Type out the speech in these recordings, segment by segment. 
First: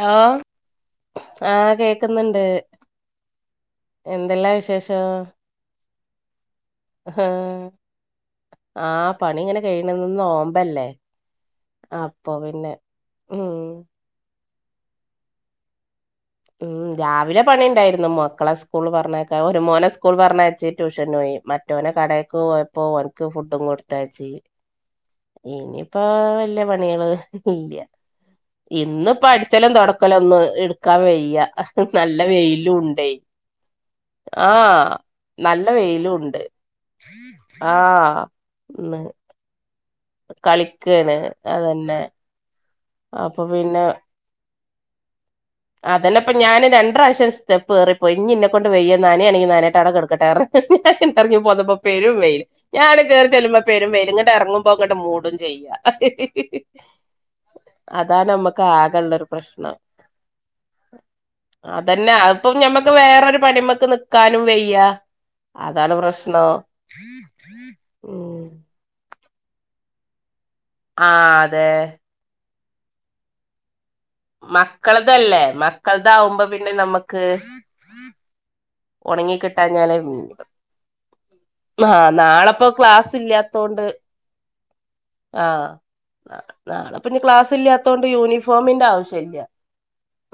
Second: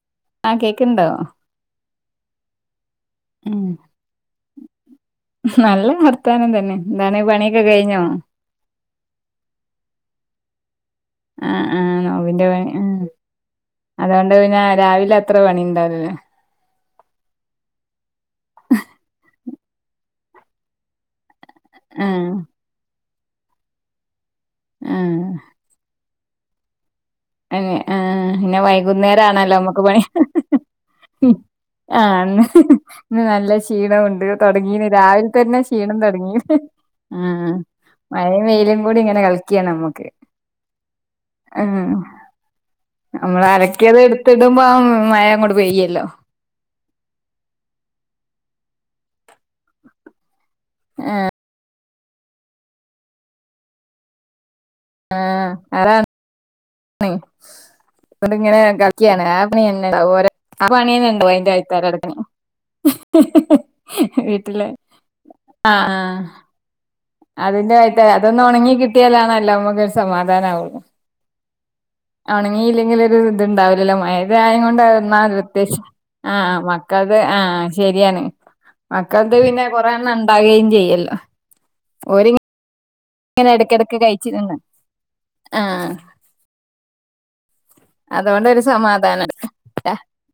Law ആഹ് കേക്ക്ണ്ടോ ആ കേക്ക്ന്ന്ണ്ട് ഉം എന്തെല്ലാ വിശ.. നല്ല വർത്താനം തന്നെ ന്താണ് പണിയൊക്കെ കഴിഞ്ഞോ? ആ പണി ഇങ്ങനെ കഴിയണന്ന് നോമ്പല്ലേ ആ ആ അപ്പൊ നോമ്പിന്റെ പ.. പിന്നെ ആ ഉം അതൊണ്ട് പിന്ന രാവിലെ അത്ര പണി ഉണ്ടാവൂല [unintelligible] ഉം രാവിലെ പണി ഇണ്ടായിരുന്നു മക്കളെ സ്കൂൾ പറഞ്ഞേക്ക ഒരു മോനെ സ്കൂൾ പറഞ്ഞെച്ച് ട്യൂഷൻ പോയി മ.. റ്റോനെ ആഹ് കടക്ക് പോയപ്പോൊ ഓനിക്ക് ഫുഡും കൊട്തയച്ചി ആഹ് ഇനിപ്പോ ഓ വല്യ പണികള് ആഹ ഇല്ല പിന്നെ ഇന്നിപ്പോ വൈകുന്നേരാണല്ലോ അടിച്ചലും മ്മക്ക് പണി തൊടക്കലും ഒന്നും എടുക്കാൻ ഹെ വയ്യ ആ നല്ല വെയിലും ഉണ്ടേ ഇന്ന് നല്ല ക്ഷീണംമുണ്ട് തുടങ്ങീന് ആഹ് രാവിലത്തന്നെ നല്ല ക്ഷീണം വെയിലും തുട ഉണ്ട് ങ്ങീന്. ആ ആഹ് മഴയും വെയിലും കൂടിങ്ങനെ കളിക്യാ കളിക്കേണ് ആഹ് അതന്നെ അപ്പൊ നമ്മള് പിന്നെ അലക്കിയത് എടുത്തിടുമ്പം മഴ അങ്ങോട്ട് പെയ്യല്ലോ അതന്നെപ്പ ഞാന് രണ്ട്രാവശ്യം സ്റ്റെപ്പ് കേറി പ്പോയി. ഇഞ്ഞ് ഇന്നെ കൊണ്ട് വെയ്യാ നനെയാണെങ്കിൽ നനയട്ടെ ആട കെടക്കട്ടെ പർഞ്ഞു ഞാനിങ്ങട്ട് ഇറങ്ങി പോന്നപ്പോ പെരും വെയില്. ഞാനട് കേറി ചെല്ലുമ്പം പെരും വെയില് ഇങ്ങട് എറങ്ങു മ്മങ്ങട് മൂടും ചെയ്യാ അതാണ് അതാ അതുകൊണ്ട് ഇങ്ങനെ നമ്മക്ക് കളിക്കാണ് ആകെള്ളൊരു ആ പണി പ്രശ്നം തന്നെ ഉണ്ടാവും ഓരോ ആ പണി തന്നെ ഉണ്ടാവും അയിന്റെ ആൾക്കാരടക്കണെ അതന്നെ അതിപ്പം ഞമ്മക്ക് വേറൊരു പണിമ്മക്ക് നിക്കാനും വീട്ടില് വയ്യാ ആഹ് അതാണ് ആഹ് പ്രശ്നോ അതിന്റെ കയത്ത അതൊന്ന് ഒണങ്ങി കിട്ടിയാലാ അല്ലോ നമ്മുക്ക് ഒരു സമാധാനമാവുള്ളൂ ആ അതെ ണങ്ങിലങ്കിലൊരിത്ണ്ടാവൂ അല്ല മയത് ആയ കൊണ്ട്ഒന്നാമത് മക്കളതല്ലേ വത്യാശം ആ മക്കളതാവുമ്പോ പിന്നെ മക്കളത് നമ്മക്ക് ആ ശരിയാണ് ഒണങ്ങി മക്കളത് പിന്നെ കൊറെ കിട്ടാഞ്ഞാല് എണ്ണം ഇ ണ്ടാകെയും ചെയ്യല്ലോ ഓരിങ്ങനെ നാളെപ്പൊ ക്ലാസ് ഇല്ലാത്തോണ്ട് എടക്കെടക്ക് കഴിച്ച് തിന്നും ആഹ് നാ നാളെ പിന്നെ ക്ലാസ്ല് ഇല്ലാത്തോണ്ട് അതുകൊണ്ടൊരു യൂണിഫോമിന്റെ ആവശ്യ സമാധാനം ഇല്ല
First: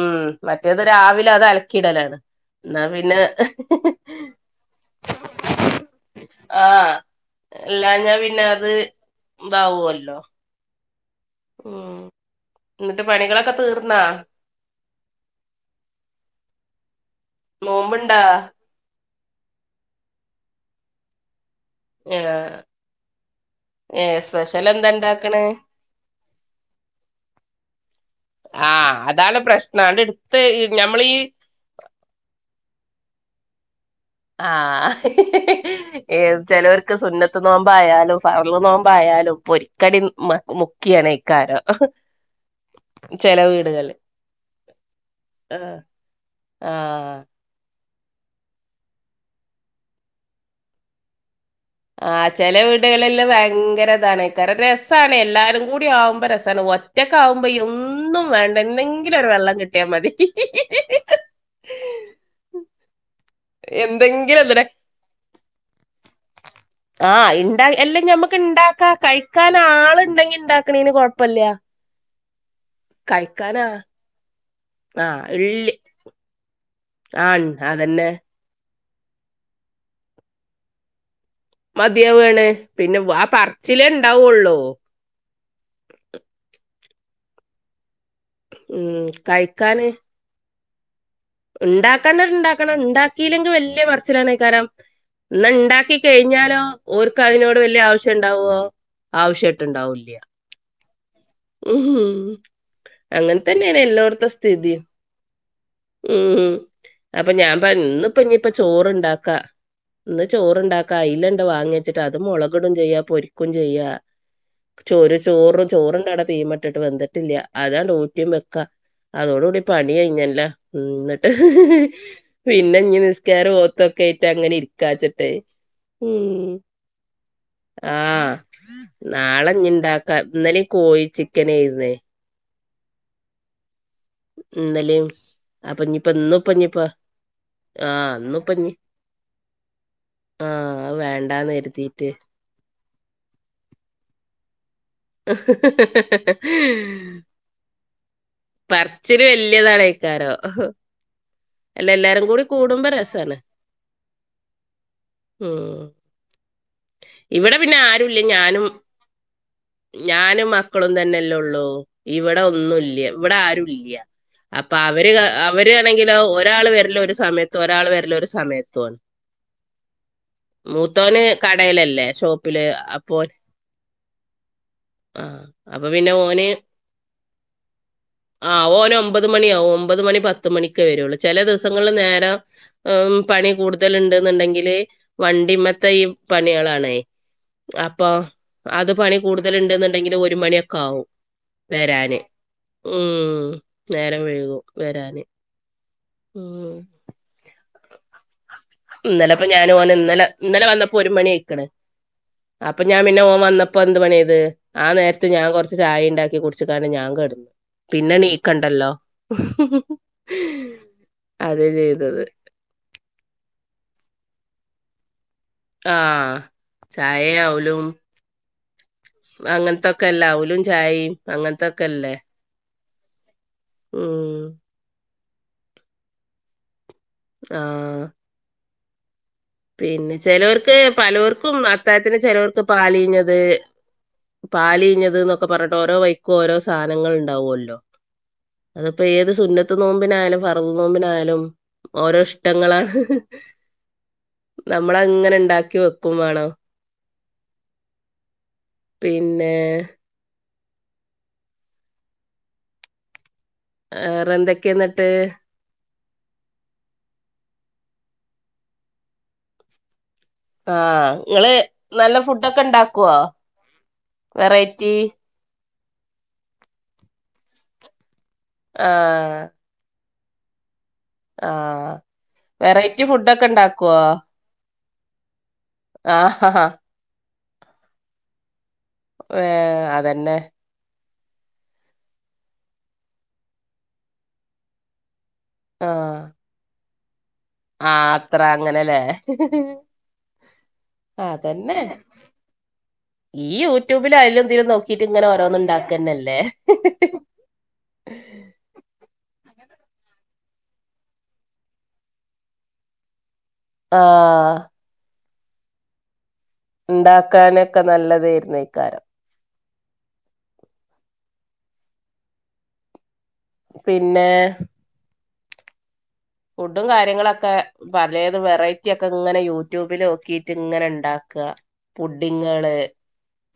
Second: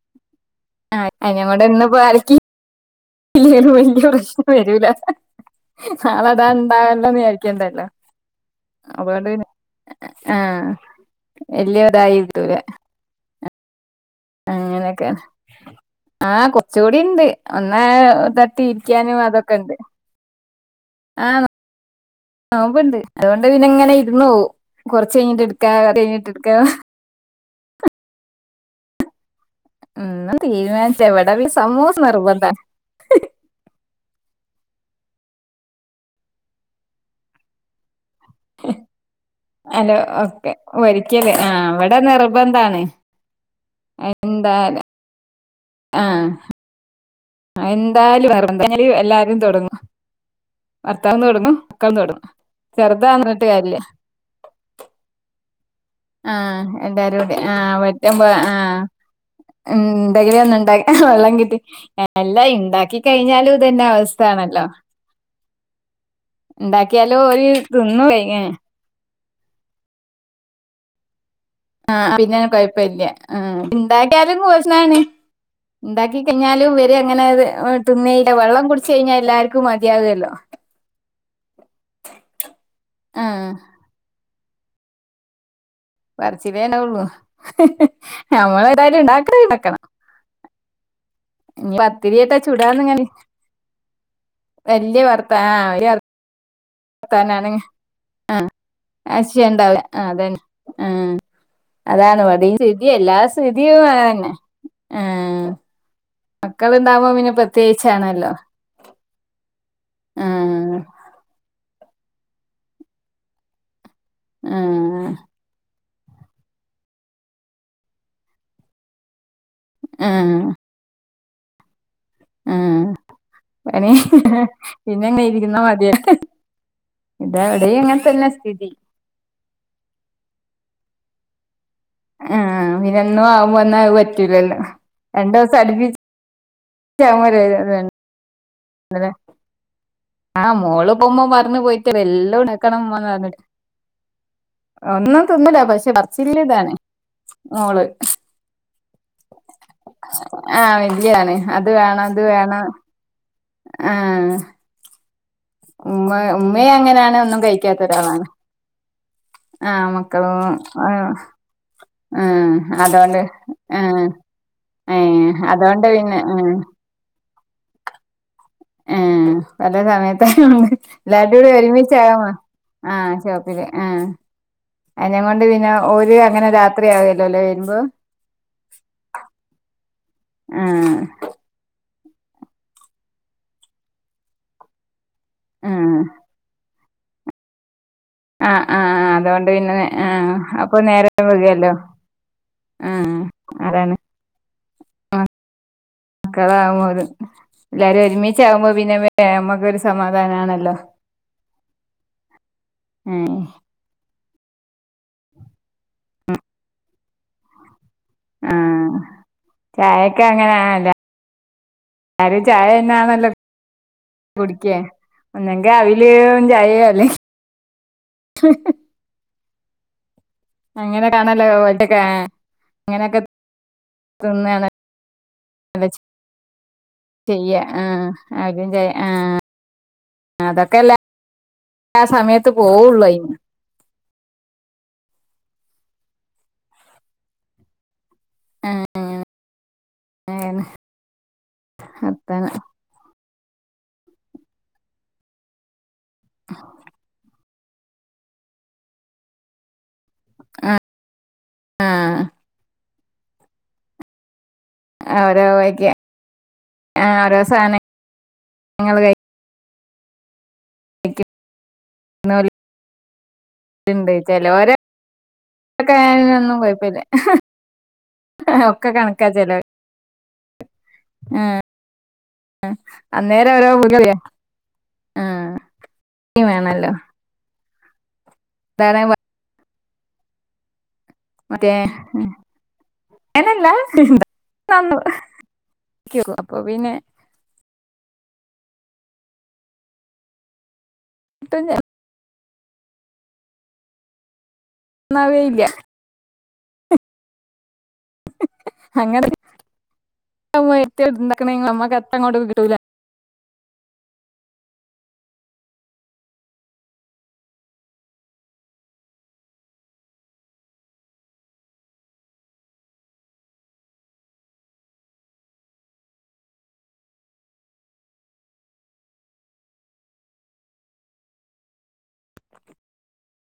ഉം മറ്റേത് രാവിലെ അത് അലക്കിയിടലാണ് എന്നാ പിന്നെ ഇല്ലേലും വല്യ പ്രശ്നം വരൂല നാള ഇടാൻ ആഹ് ഇണ്ടാവല്ലോന്ന് വിചാരിക്കണ്ടല്ലോ അതൊണ്ട് പിന്നെ അവ്വ്അല്ലോ [inaudible] വല്യ ഉം ഇതായി എന്നിട്ട് പണികളൊക്കെ തീർന്നാ? അങ്ങനൊക്കാണ്. ആ കൊർച്ചുടി ഇണ്ട് ഒന്ന് നോമ്പുണ്ടാ തട്ടി ഇരിക്കാനും അ ഇതൊക്കെണ്ട് ആന്നോ? ഏഹ് നോമ്പുണ്ട്. അതുകൊണ്ട് പിന്ന ഇങ്ങനെ ഏഹ് ഇരുന്നോവും. സ്പെഷ്യൽ എന്താ കൊറച്ച് ഇണ്ടാക്കണ് കഴിഞ്ഞിട്ടെടുക്കാ കൊർച്ച്‌ കഴിഞ്ഞിട്ടെടുക്കാ ആ അതാണ് പ്രശ്നം അണ്ട് ഒന്നും എടുത്ത് തീരുമാനിച്ച ഞമ്മള് ഈ ഇവിടെ പിന്നെ സമൂസ നിർബന്ധാണ് ആ ഏ ചിലവർക്ക് സുന്നത്ത് നോമ്പായാലും ഫർ ള്നോമ്പ ആയാലും അല്ല പൊരിക്കടി മ ഒക്കെ ഒരിക്കല് മുക്കിയണ്ക്കാരോ ആഹ് ഇവിടെ നിർബന്ധാണ് ചെല വീടുകള് എന്തായാലും ആ ആഹ് ആ എന്തായാലും വെറന്തല് എല്ലാരും തുടങ്ങു. ഭർത്താവും തുടങ്ങൂ. ആ ചെല വീടുകളില് ഭയങ്കര ഇതാണ്ക്കാരും രസാണ് എല്ലാരും കൂടി ആവുമ്പോ ആഹ് രസാണ് എല്ലാരും കൂടി ഒറ്റക്കാകുമ്പോ ഈ ആഹ് പറ്റുമ്പോ ഒന്നും വേണ്ട ആഹ് എന്തെങ്കിലും ഒരു വെള്ളം കിട്ടിയാ മതി. എന്തെങ്കിലും ഒന്ന് വെള്ളം കിട്ടി എല്ലാ ഇണ്ടാക്കി കഴിഞ്ഞാലും ഇതന്നെ അവസ്ഥാണല്ലോ. ആ ഓര് ഇണ്ട തിന്നും അല്ലെങ്കി ഞമ്മുക്ക് ഇണ്ടാക്കാം കഴി കാൻ ആള് ഇണ്ടെങ്കി ഇണ്ടാക്കണന് കൊഴ ആ പിന്നെ കൊഴപ്പില്ല. ആ കഴിക്കാനാ ഇണ്ടാക്കിയാലും കോഷഞ്ഞാണ് ആഹ് ഇള്ളി ഇണ്ടാക്കി കയിഞ്ഞാ തും ഇവരെ അങ്ങനെ ത് ആഹ് അതന്നെ തിന്നേയില്ല വെള്ളം കുടച്ച് കഴിഞ്ഞാൽ എല്ലാർക്കും മതിയാകല്ലോ. മതിയാവാണ് പിന്നെ ആ ആഹ് പറച്ചിലേ ഉണ്ടാവുള്ളൂ. പറച്ചിലേ ഉണ്ടാകുള്ളൂ. ഞമ്മൾ ഉം എതായാലും ഇണ്ടാക്കല് ഇണ്ടാക്കണം. ഇനി ഉണ്ടാക്കാണ്ടത് പത്തിരിയേട്ടാ ഉണ്ടാക്കണം. ചുടാന്നിങ്ങനെ ഉണ്ടാക്കില്ലെങ്കിൽ വല്യ പറച്ചിലാണ്ക്കാരം. വല്യ വർത്താ ന്ന ആഹ് വല്യ ഇണ്ടാക്കി കഴിഞ്ഞാലോ. ഓർക്ക് വർത്താനാണ് അതിനോട് വല്യ ആവശ്യണ്ടാവോ ആവശ്യട്ടുണ്ടാവൂല്ല്യ. ആ അതാണ് അവിടെസ്ഥിതി എല്ലാ അങ്ങനെ തന്നെയാണ് സ്ഥിതിയും എല്ലോടത്തെ അതന്നെ സ്ഥിതി ആ ഉം അപ്പം ഞാൻ പ ഇന്നിപ്പോ പ്രത്യേകിച്ചാണല്ലോ ഇനിയിപ്പ ചോറ്ണ്ടാക്കാ. ഇന്ന് ആഹ് ചോറ്ണ്ടാക്കാ അയിലണ്ട് വാങ്ങി വെച്ചിട്ട്. അത് മുളകിടും ചെയ്യ പൊരിക്കും ചെയ്യ ആഹ് ചൊറു ചോറ് ചോറ്ണ്ടട തീ മട്ടിട്ട് വെന്തിട്ടില്ല അതാണ് ഊറ്റം വെക്കാ അതോട കൂടി പണി ആഹ് കയിഞ്ഞല്ലോ. എന്നി ഹ് ഹ് ഹ് പിന്നെ ആഹ് ഇങ്ങനെ നിസ്ക്കാരം, പണി ഓത്തൊക്കെ ആയിട്ട് അങ്ങനെ പിന്നെ ഇങ്ങനെ ഇരിക്കാച്ചിട്ടെ ഇരിക്കുന്ന മതിയ യിന്ന് മ് ഇതെവിടെയും ആ അങ്ങനെ തന്നെ സ്ഥിതി നാളെ ഞിണ്ടാക്കാം ഇന്നലിം കോഴി ചിക്കനെ യിന്നേ. പിന്നെഎന്നും ആവുമൊവന്ന പ ഇന്നലെയും അപ്പ ഇഞ്ഞിപ്പ ഇന്നും ഇപ്പഞ്ഞപ്പ ആഹ ഇന്ന് പ്പഞ്ഞി അതെ ആ മോള് അത് പോകുമ്പോ വേണ്ടാന്ന് മറന്നു പോയിട്ട് കരുതീട്ട് വല്ലോണ് വക്കണം മ്മന്ന് പറഞ്ഞിട്ട്. ഒന്നും തിനില്ല പക്ഷെ പറച്ചില് ഇതാണ്. മോള് പറച്ചല് വലിയതാണേകാരം ആഹ് അത് വല്യതാണ് വേണം. അത് വേണം ആ ഉം ഉമ്മ ഉമ്മയെ അങ്ങനെയാണ് ഒന്നും ഇവിടെ പിന്നെ കഴിക്കാത്ത ആരുല്ല ഒരാളാണ് ഞാനും ആ മക്കളും ഞാനും ആ മക്കളും തന്നെല്ലേ ഒള്ളൂ ആ ഇവിടെ ഒന്നുല്ല അതോണ്ട് ഇവിടെ ആ ആരുല്ല അപ്പൊ അവര് അവരാണെങ്കിലോ ആഹ് ഒരാള് വരല് ഒരു സമയത്ത് ഒരാള് വരില്ല ഒരു സമയത്ത് എ ഏ പല സമയത്ത് ഉം എല്ലാ മൂത്തോന് വരും ഇവിടെ കടേലല്ലേ ഒരുമിച്ചാണോ. ഷോപ്പില് ആ അപ്പൊ ഷോപ്പില്. ആ അതിന ആഹ് കൊണ്ട് പിന്നെ അപ്പൊ ഒരു അങ്ങനെ രാത്രിയാവ വില്ലോല്ലോ വരുമ്പോ. ആ ഓന് ഒമ്പത് മണിയാവും ഒമ്പത് മണി പത്ത് പത്ത മണിക്ക് ആഹ് വരുള്ളു. ചില ദിവസങ്ങളിൽ നേരം പണി കൂടുതൽ ഉണ്ട് ന്നുണ്ടെങ്കില് ആഹ് വണ്ടിമെത്തെഈ പണികളാണേ അപ്പൊ ആഹ് അത് ആഹ് പണി അതുകൊണ്ട് കൂടുതൽ പിന്നെ ഉണ്ടെന്നുണ്ടെങ്കില് ആഹ് ഒരു മണിയൊക്കെ അപ്പൊ ആകും. നേരം വൈകുവല്ലോ വരാന് ആഹ് ഉം നേരം വൈഴകും വരാന്. മക്കള ഉം ആക്പോലു എല്ലാരും ഒരുമിച്ച് ച്ച ആകുമ്പോ പിന്നെ ഇന്നലെപ്പോ ഞാൻ നമ്മക്കൊരു ഓന് ഇന്നലെ ഇന്നലെ സമാധാനമാണല്ലോ.. വന്നപ്പോ ഒരു മണി ആയിക്കണ് അപ്പൊ ഞാൻ പിന്നെ ഓ വന്നപ്പോ എന്ത് പണി അത് ആ നേരത്തെ ഞാൻ കൊറച്ച് ചായ ഉണ്ടാക്കി കുടിച്ച കാണ്ട് ഞാൻ കെടന്നു പിന്നെ ണിക്കണ്ടല്ലോ. ആഹ് ആരും ചായ തന്നെയാണേല്ലോ കുടിക്ക... ഒന്നെങ്കിൽ ആഹ്. അവിലും ചായയും അല്ലെങ്കിൽ ചായ ഹ് ഹ്.. അങ്ങൻ ത്തൊക്കെല്ലെ ആവുല്.. അങ്ങനെ കാണല്ലോ [unintelligible] ട്ടക്കെ അങ്ങനെയൊക്കെ ഉം തിന്നാണ്.. ചെയ്യ ആഹ ആഹ്. അ തും ആ... പിന്നെ ചേലോർക് അതൊക്കെ എല്ലാ പാലോർക്കും അത്തായത്തിന് സമയത്ത് ചേലോർക് പോവുള്ളൂ പാലീഞ്ഞത്... അതിന് പാല്ഞ്ഞത് ന്നൊക്കെ പറഞ്ഞിട്ട് ഓരോ വൈക്കും ഓരോ സാധനങ്ങൾ ഉണ്ടാവോല്ലോ... അതിപ്പോ ഏത് സുന്നത്ത് നോമ്പിനായാലും അങ്ങനെ ഫർള്ള് നോമ്പിനായാലും ഓരോ അതാണ് ഇഷ്ടങ്ങളാണ്... നമ്മളങ്ങനെ ഇൻണ്ടാക്കി വെക്കും വാണ്ണം... പിന്നെ.. ആ.. വെറെ എന്തൊക്കെ ന്നിട്ട്... ഓരോ വഴിക്ക് ഓരോ സധ നങ്ങങ്ങള് കഴി... ആഹ ഇങ്ങള് നല്ല ഫുഡൊക്കെ ഉണ്ടാക്കൊ... ഇണ്ട് ചില ഓരോ ന്നും കൊഴപ്പില്ല... ഒക്കെ കണക്കാ ചെല.. ആഹ വെറൈറ്റി ഫുഡൊക്കെ അന്നേരം ഓരോ ഇണ്ടാക്കൊ.. പുതിയ ആ ഈ ആഹഹ ആ.. വേണല്ലോ അതാണ് വ- വെ അതെന്നെ... മറ്റെ ങ്ങനെല്ലാ നു.. [unintelligible] [unintelligible] അപ്പൊ പിന്നെ... ആ അത്ര അങ്ങനെല്ലേ ഒട്ടും അതന്നെ... ഈ യൂട്യൂബിലും അതിലും ഇതിലും നോക്കിട്ട് ഇങ്ങനെ നന്നാവേ ഓരോന്ന് ഇ ഇല്ല ണ്ടാക്കന്നല്ലേ.. [unintelligible] അങ്ങനെ.. [unintelligible] എത്തി എടുണ്ടക്ണെ ന മാക്ക് അത്തങ്ങോട്ട് ക്കിട്ടൂല... ആഹ് ഇണ്ടാക്കാനെ ക്കെ നല്ലതെയ്ര്ന്നെയ്ക്കാരം... പിന്നെ.. ഫുഡും കാര്യങ്ങളൊക്കെ പലെത് വെറൈറ്റി ഒക്കെ ഇങ്ങനെ യൂട്യൂബീല് നോക്കിട്ട് ഇങ്ങനെ ഉണ്ടാ ക പുഡിങ്ങെള്..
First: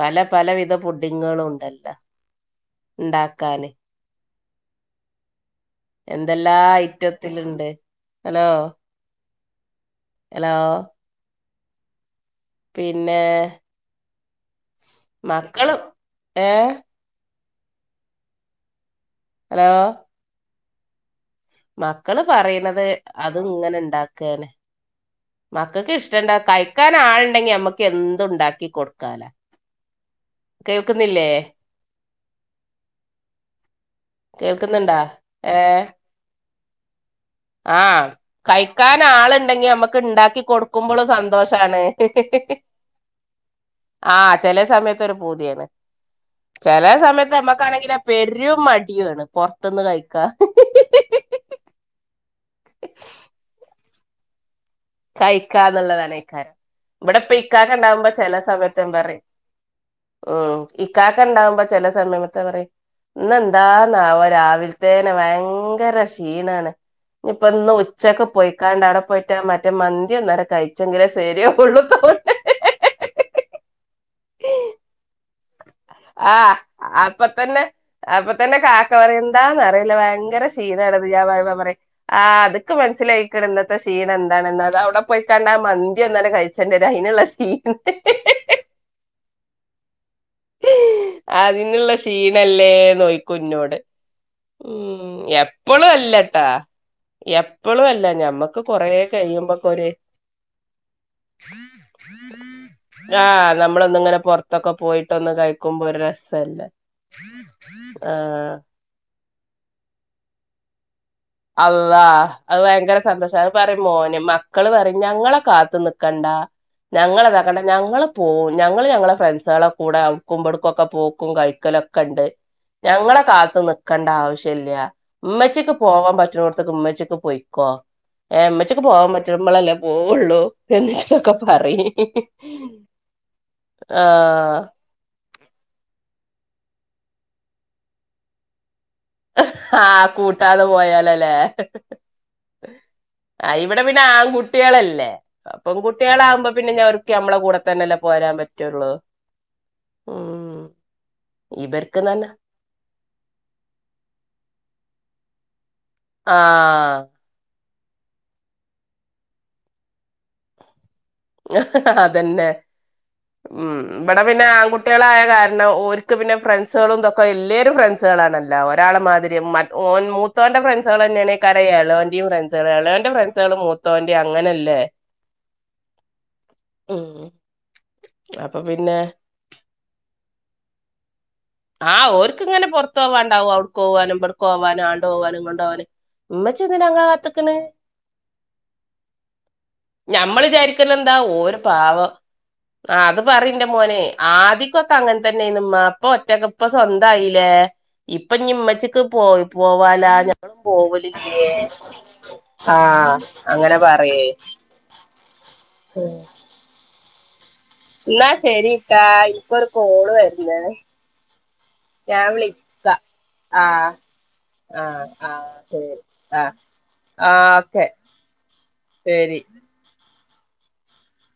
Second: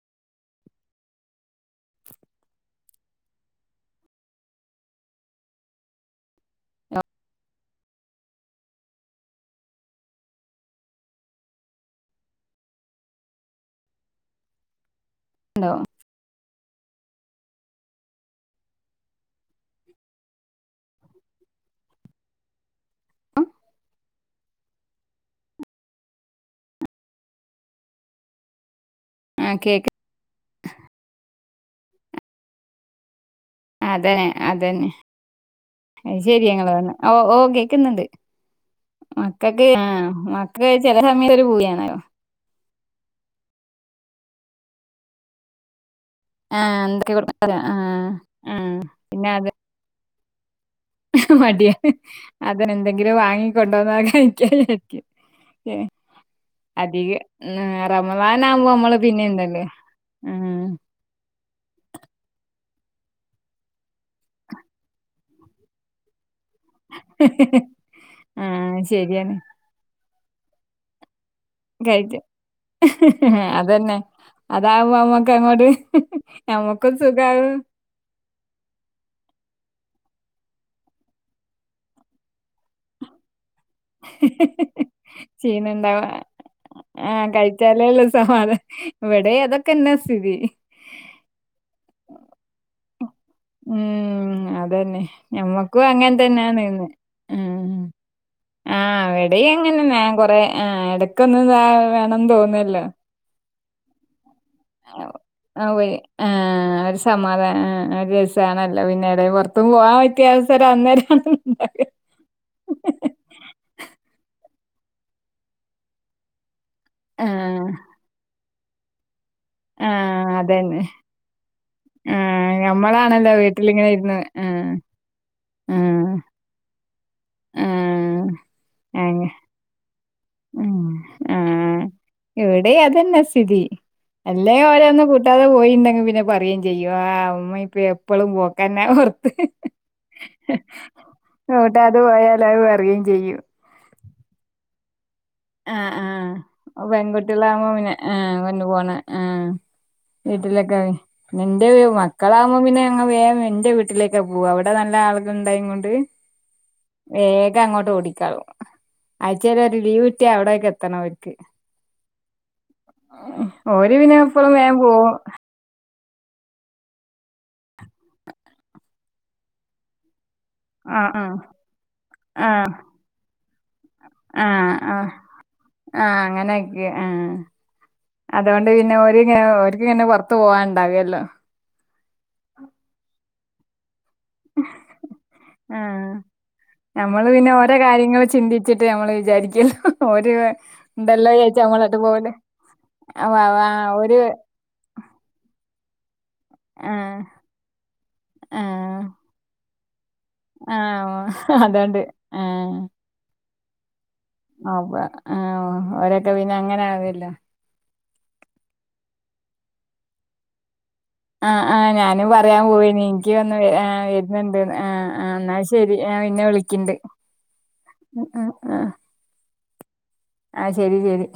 പല പലവിധ പുടിഡിങ്ങെളും ഉണ്ടല്ല ഇ ണ്ടാക്കാന്... എന്തെല്ലാ ഐറ്റത്തിലിണ്ട് ഹലോ... ഹലോ... പിന്നെ... മക്കളും ഏ ഹലോ... മക്കള് പറയ്ണത് അത് ഇങ്ങനെ ഇ ണ്ടാക്കന്.. മക്കക്ക് ഇഷ്ട കഴിക്കാൻ ആള് ണ്ടെങ്കി നമ്മക്ക് എന്തു ഇണ്ടാക്കി കൊടു... ക്കാല ആ കേക്ക് കേൾക്കുന്നില്ലേ അതെ അത് ന്നെ കേൾക്കുന്നുണ്ടാ ഏ അത് ശരിയാ നിങ്ങള്... ആ കഴിക്കാൻ ആൾ ഇണ്ടെങ്കി മക്കൾക്ക് ആ നമ്മുക്ക് ഇൻണ്ടാക്കി മക്കക്ക് ചില കൊടുക്കുംബളും സമയത്ത് ഒരു സന്തോഷാണ്... പൂതിയാണല്ലോ [unintelligible] ആ ചെല സമയത്തൊരു പൂതിയാണ്... ആ ചെലെ എന്തൊക്കെ സമയത്ത് കൊടുക്ക ആ നമ്മക്കാണെങ്കില് ആ പെരും മടിയുംണ് പൊർത്തുന്ന് കയി.. കാ... [unintelligible] മടിയ [unintelligible] അതെന്നേ ന്തെങ്കിലും വാങ്ങികൊണ്ട് വന്നാ കഴിക്കാ [unintelligible] വിചാരി... കഴിക്കാന്നുള്ളതാണയ്ക്കാരം ഇവിടെ അധികം പ്പം ഉം, ഇക്കാക്ക ഉണ്ടാവുമ്പോ ചെല റമദാനാകുമ്പോ സമയത്ത് നമ്മള് ന്ത്‌ റയും... പിന്നെ എന്തല്ലേ ഉം ഇക്കാക്ക ഇണ്ടാവുമ്പോ ചില സമയമത്തെ പറയും.. ഇന്ന് എന്താ ന്നാവം രാവിലതെന്നെ ഭയങ്കര ഷി... ക്ഷീണാണ് ഇഞ്പ്പം ഇന്ന് ഉച്ചക്ക് ആ പോയിക്കാണ്ട് അവിടെ ശരിയാണ് പോയിട്ടാ മറ്റേ മന്തി ഒന്ന്ടെ കഴിച്ചെങ്കിലേ ഷി.. ശരിയ ഉള്ളു തോണ്ട് [unintelligible] അത് ന്നെ അതാവോ മ്മക്ക് അങ്ങോട്ട് [unintelligible] ആഹ് മ്മക്കും സുഖാവും എന്താന്ന് അറിയില്ല ഭയങ്കര ഷീണണത് [unintelligible] പറ അത് ക്ക മനസ്സിലായി കിടന്നത്തെ ഷീണ് എന്താണെന്ന അത് സുഖാവും അവിടെ പോയി കാണ്ട ആ മന്തി ചീഞ്ഞുണ്ടാവ ഒന്നാല കഴിച്ചേണ്ടി വര അതിനുള്ള ശീ [unintelligible] ഹതെ എവിടെ അതൊക്കെന്നെ സ്ഥിതി അതിനുള്ള ഷീണല്ലേ നോയിക്കുന്നോട് ഉം അതന്നെ ഞമ്മക്കും അങ്ങനെ തന്നെയ നീന്ന് ഉം എപ്പളും അല്ല ഞമ്മക്ക് ആ കൊറേ എവിടെ അങ്ങനെ കഴിയുമ്പൊക്കൊര് ൻ കൊറെ ആ എടക്കൊന്ന് [unintelligible] ന്ത്‌ തോന്നുല്ലേ ആഹ് നമ്മളൊന്ന ങ്ങനെ പോറ് ആ പോയി [unintelligible] ഒരു സമാധാനം ആ ഒരു ആഹ് രസണല്ലേ പിന്നെട പുറത്ത് ആ [unintelligible] വ് സര് അന്നേര് അള്ള അത് ഭയങ്കര സന്തോഷം അത് പറയ മോന് മ മക്കള് പറ ഞങ്ങളെ കാത്തു നിക്കണ്ട ഞങ്ങളെതാക്കണ്ട ആഹ് ഞങ്ങള് പോ ഞങ്ങള് ഞങ്ങളെ ഫ്രണ്ട്സ് ക്ളെ കൂടെ അവ് ആഹ് ക്കുംപടുക്കും അതന്നെ ഒക്കെ പോക്കും കഴിക്കലൊക്കെ ഉണ്ട് ആഹ് ഞങ്ങളെ ഞമ്മളാണല്ലോ കാത്ത് നി വീട്ടിലിങ്ങനെ ക്കേണ്ട ഇരുന്ന് ആവശ്യ ആഹ് ല്ല്യ മ്മച്ചി ക്ക് പോവാം ആഹ് പ മോത്തൊ [unintelligible] മ്മച്ചിക്ക് പോയിക്കോ എ ആഹ് മ്മച്ചിക്ക് പോവാ അങ്ങ പറ്റ് മ്മളല്ലേ പോവു ഉള്ളൂ ഉം എന്ന [unintelligible] ട്ടൊക്കെ ആഹ് പറയി ഇവിടെ അതന്നെ സ്ഥിതി [unintelligible] അല്ലേ ഓരോ ഒന്നും കൂട്ടാതെ പോയിണ്ട് ങ്കി പിന്നെ പറയെം ചെയ്യു അ ഉമ്മ എപ്പളും പോക്കാ പിന്നെ പുറത്ത് ആഹ് കൂട്ടാതെ [unintelligible] പോയാലല്ലേ ങ്ങട്ട അത് പോയാല അത് പറയെം ചെയ്യും ത് ആൺകുട്ടികളല്ലേ അപ്പം ആ കുട്ടികളാകുമ്പോ പിന്നെ ആഹ ഞവർക്ക് നമ്മളെ കൂടെ പെൺകുട്ടികളാവു [unintelligible] പിനെ തന്നെയല്ലേ ആ പോരാൻ വന്നു പറ്റുള്ളൂ പോണെ ആ ഉം. വീട്ടിലെക്കായോ ന്നെ ന്റെ വീ ഇവർക്ക് തന്നെ മക്കളാവുമ്പം പിന്നെ അങ്ങ വേഗം ന്റെ വീട്ടിലേക്കാ പോവാ. അവിടെ നല്ല ആളുകൾണ്ടായങ്ങോണ്ട് ആ വേഗങ്ങോട്ട് ഓടിക്കാളും. ആയ്ച്ചേലൊര് ലീവ് കിട്ട്യാ അവിടേക്കെത്തണവർ ആഹ്ഹഹ അതന്നെ! ഉം ഓര് പിന്നെ ഇവടെപിന്നെ എപ്പളും വേഗം പോവും ആകുട്ടികളായ കാരണം ഓര് ക്ക്പിന്നെ ഫ്രണ്ട്സുകളുംതൊക്കെ എല്ലേരും ഫ്രണ്ട്സുകളാണല്ല, ഒരാളെ മാതിരി മറ്റ്ഓൻ മൂ മൂത്തോന്റെ ആഹ് ആഹ് ഫ്രൻസളന്നെണെകാരം എളോൻ്റിം ആഹ് ഫ്രൻസള്, എളോന്റെ ഫ്രൻസള് മൂത്തോൻ്റിം. അങ്ങനെല്ലേ! [inaudible] ആ അങ്ങനൊക്കെ, ആ അതുകൊണ്ട് പിന്നെ ഓര് ങ്ങ ഓര്ക്ക് ന്നെ പുറത്ത് പോവാണ്ട് [unintelligible] ആ ഓര്ക്ക്ങ്ങനെ പൊർത്തോവാണ്ടാവും. അവ്ട്ക്കോവലും വട്ക്കോവാനും ആണ്ടോവാനും ഇങ്ങണ്ടോവാനും. ആഹ് മ്മച്ചിന്തിനാ ങ്ങളെ നമ്മള് പിന്നെ കാത്ത്ക്ക്ണ് ഓരോ കാര്യങ്ങള് ചിന്തിച്ചിട്ട് നമ്മള് വിചാരിക്കല്ലോ ഓര് ഞമ്മള് വിചാരിക്ക്ണന്താ ഉണ്ടല്ലോ ഓര് വിചാരിച്ച് നമ്മളങ്ങട്ട് പാവം പോവൂല ആ അത് വാ പറിന്റെ വാ മോന്, ഓര് ആദിക്കൊക്കെങ്ങൻതന്നെനിമ്മാ ഇപ്പൊ ഒറ്റക്ക, പ്പ ആഹ് സ്വന്തായില്ലേ, ഇപ്പൊ ഞ്ഞി ആഹ് മ്മച്ചക്ക് പോ പോവാലാ ഞങ്ങളും പോവലില്ല്യേ, ആഹ് അതോണ്ട് ആ അങ്ങനെ പർ ആ വ ആ ഓരൊക്കെ പിന്നെ അങ്ങനെ ആവല്ലോ ന്നാ ശരിട്ടാ ഇൻക്കൊരു കോള്വര്ന്നേ ആ ആ ഞാനും പറയാൻപോവേനി ൻക്യൊഒന്ന് വ ആ ആഹ് വര്ന്ന്ണ്ട്ന്ന് ആ ആഹ് ആ ആഹ് ന്നാ ശരി. ഞാ പിന്നെ ആഹ് വിളിക്ക്ണ്ട്. ആഹ് ഓക്കെ ആ ആ ശരി ആ ശരി ശരി